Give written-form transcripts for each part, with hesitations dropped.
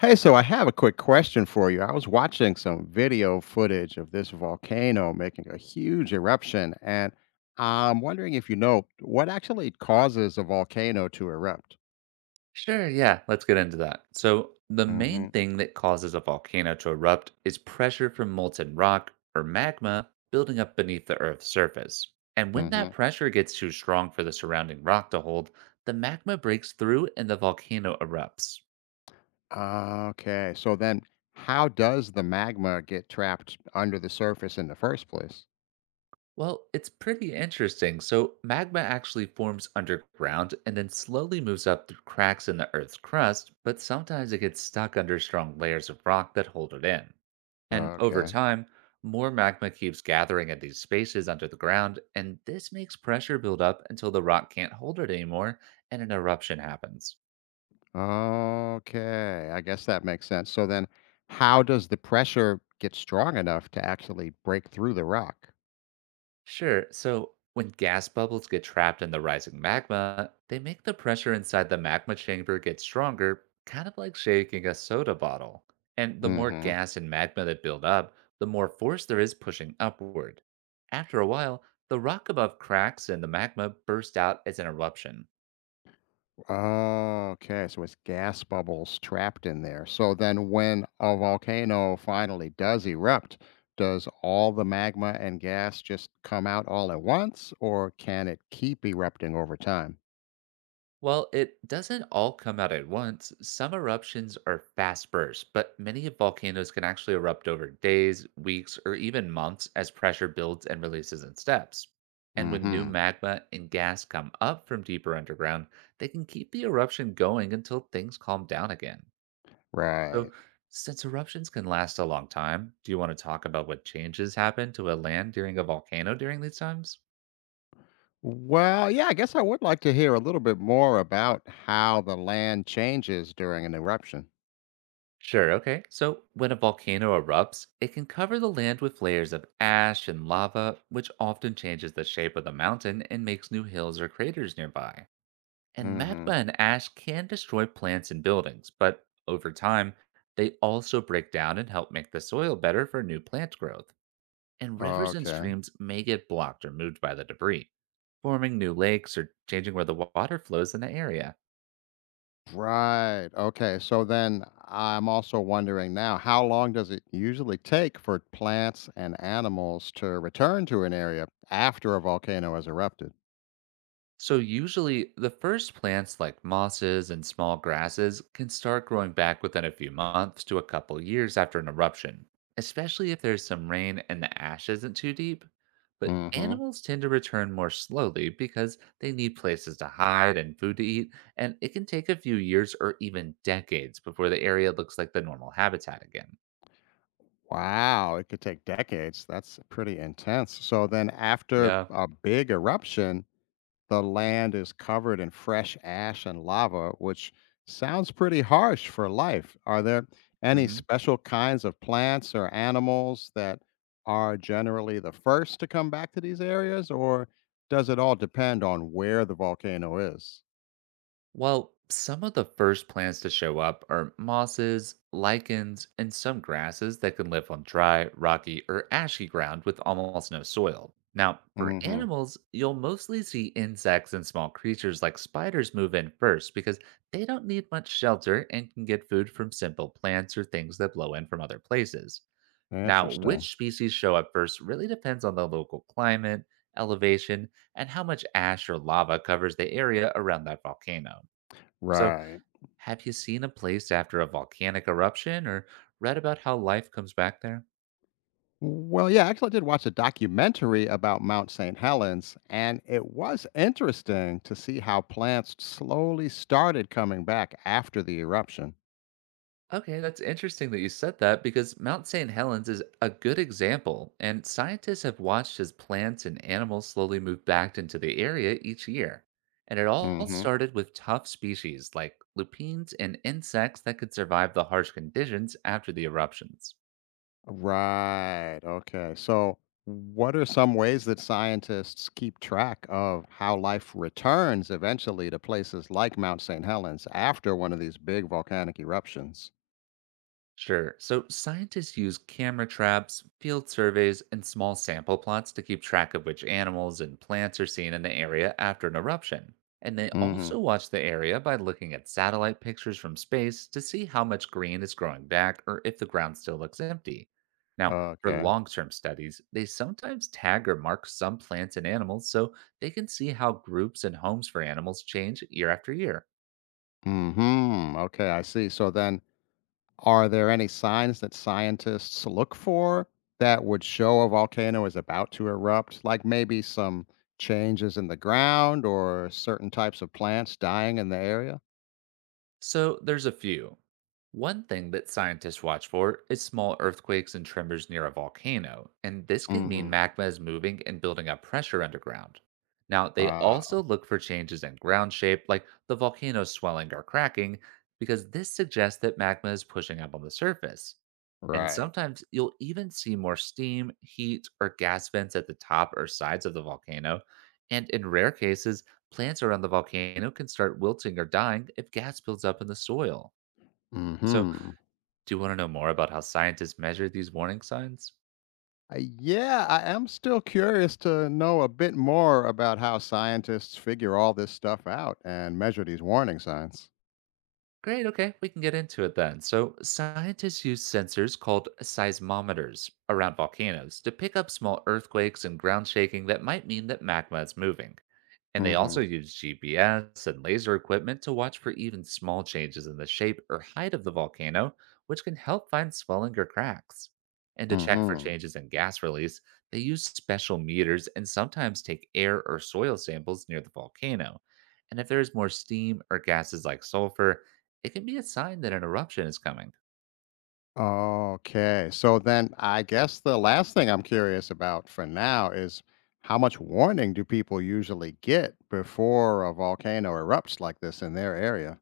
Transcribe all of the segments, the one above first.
Hey, so I have a quick question for you. I was watching some video footage of this volcano making a huge eruption, and I'm wondering if you know what actually causes a volcano to erupt. Sure, yeah, let's get into that. So, the Hmm. main thing that causes a volcano to erupt is pressure from molten rock or magma building up beneath the Earth's surface. And when Hmm. that pressure gets too strong for the surrounding rock to hold, the magma breaks through and the volcano erupts. Okay, so then how does the magma get trapped under the surface in the first place? Well, it's pretty interesting. So, magma actually forms underground and then slowly moves up through cracks in the Earth's crust, but sometimes it gets stuck under strong layers of rock that hold it in. And over Okay. time, more magma keeps gathering at these spaces under the ground, and this makes pressure build up until the rock can't hold it anymore and an eruption happens. Okay, I guess that makes sense. So then how does the pressure get strong enough to actually break through the rock? Sure. So when gas bubbles get trapped in the rising magma, they make the pressure inside the magma chamber get stronger, kind of like shaking a soda bottle. And the more gas and magma that build up, the more force there is pushing upward. After a while, the rock above cracks and the magma burst out as an eruption. Oh, okay. So it's gas bubbles trapped in there. So then, when a volcano finally does erupt, does all the magma and gas just come out all at once, or can it keep erupting over time? Well, it doesn't all come out at once. Some eruptions are fast bursts, but many volcanoes can actually erupt over days, weeks, or even months as pressure builds and releases in steps. And when new Hmm. magma and gas come up from deeper underground, they can keep the eruption going until things calm down again. Right. So, since eruptions can last a long time, do you want to talk about what changes happen to a land during a volcano during these times? Well, yeah, I guess I would like to hear a little bit more about how the land changes during an eruption. Sure, okay. So when a volcano erupts, it can cover the land with layers of ash and lava, which often changes the shape of the mountain and makes new hills or craters nearby. And Hmm. magma and ash can destroy plants and buildings, but over time, they also break down and help make the soil better for new plant growth. And rivers and Okay. streams may get blocked or moved by the debris, forming new lakes or changing where the water flows in the area. Right. Okay. So then I'm also wondering now, how long does it usually take for plants and animals to return to an area after a volcano has erupted? So, usually, the first plants like mosses and small grasses can start growing back within a few months to a couple years after an eruption, especially if there's some rain and the ash isn't too deep. But Hmm. animals tend to return more slowly because they need places to hide and food to eat, and it can take a few years or even decades before the area looks like the normal habitat again. Wow, it could take decades. That's pretty intense. So then after Yeah. a big eruption, the land is covered in fresh ash and lava, which sounds pretty harsh for life. Are there any Mm-hmm. special kinds of plants or animals that are generally the first to come back to these areas, or does it all depend on where the volcano is? Well, some of the first plants to show up are mosses, lichens, and some grasses that can live on dry, rocky, or ashy ground with almost no soil. Now, for Hmm. animals, you'll mostly see insects and small creatures like spiders move in first because they don't need much shelter and can get food from simple plants or things that blow in from other places. Now, Interesting. which species show up first really depends on the local climate, elevation, and how much ash or lava covers the area around that volcano. So, Right. have you seen a place after a volcanic eruption or read about how life comes back there? Well, yeah, actually, I did watch a documentary about Mount St. Helens, and it was interesting to see how plants slowly started coming back after the eruption. Okay, that's interesting that you said that because Mount St. Helens is a good example, and scientists have watched as plants and animals slowly move back into the area each year. And it all Hmm. started with tough species like lupines and insects that could survive the harsh conditions after the eruptions. Right. Okay. So, what are some ways that scientists keep track of how life returns eventually to places like Mount St. Helens after one of these big volcanic eruptions? Sure. So scientists use camera traps, field surveys, and small sample plots to keep track of which animals and plants are seen in the area after an eruption. And they Hmm. also watch the area by looking at satellite pictures from space to see how much green is growing back or if the ground still looks empty. Now, for Okay. long term studies, they sometimes tag or mark some plants and animals so they can see how groups and homes for animals change year after year. Hmm. Okay. I see. So, then are there any signs that scientists look for that would show a volcano is about to erupt? Like maybe some changes in the ground or certain types of plants dying in the area? So there's a few. One thing that scientists watch for is small earthquakes and tremors near a volcano, and this can mean Hmm. magma is moving and building up pressure underground. Now, they also Ah, look for changes in ground shape, like the volcano swelling or cracking, because this suggests that magma is pushing up on the surface. And right. sometimes you'll even see more steam, heat, or gas vents at the top or sides of the volcano. And in rare cases, plants around the volcano can start wilting or dying if gas builds up in the soil. So, Mhm. do you want to know more about how scientists measure these warning signs? Yeah, I am still curious to know a bit more about how scientists figure all this stuff out and measure these warning signs. Great, okay, we can get into it then. So, scientists use sensors called seismometers around volcanoes to pick up small earthquakes and ground shaking that might mean that magma is moving. And they Mhm. also used GPS and laser equipment to watch for even small changes in the shape or height of the volcano, which can help find swelling or cracks. And to check for Mhm. changes in gas release, they use special meters and sometimes take air or soil samples near the volcano. And if there is more steam or gases like sulfur, it can be a sign that an eruption is coming. Okay. So then I guess the last thing I'm curious about for now is how much warning do people usually get before a volcano erupts like this in their area?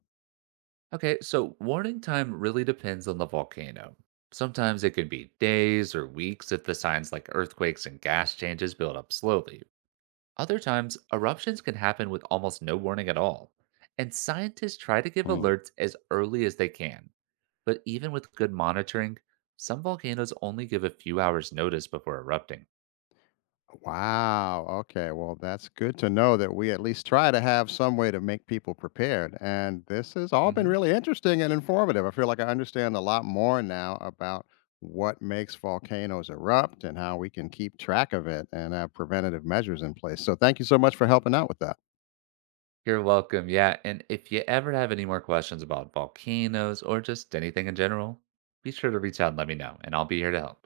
Okay, so warning time really depends on the volcano. Sometimes it can be days or weeks if the signs like earthquakes and gas changes build up slowly. Other times, eruptions can happen with almost no warning at all. And scientists try to give alerts as early as they can. But even with good monitoring, some volcanoes only give a few hours' notice before erupting. Wow. Okay. Well, that's good to know that we at least try to have some way to make people prepared. And this has all been Mhm. really interesting and informative. I feel like I understand a lot more now about what makes volcanoes erupt and how we can keep track of it and have preventative measures in place. So, thank you so much for helping out with that. You're welcome. Yeah. And if you ever have any more questions about volcanoes or just anything in general, be sure to reach out and let me know, and I'll be here to help.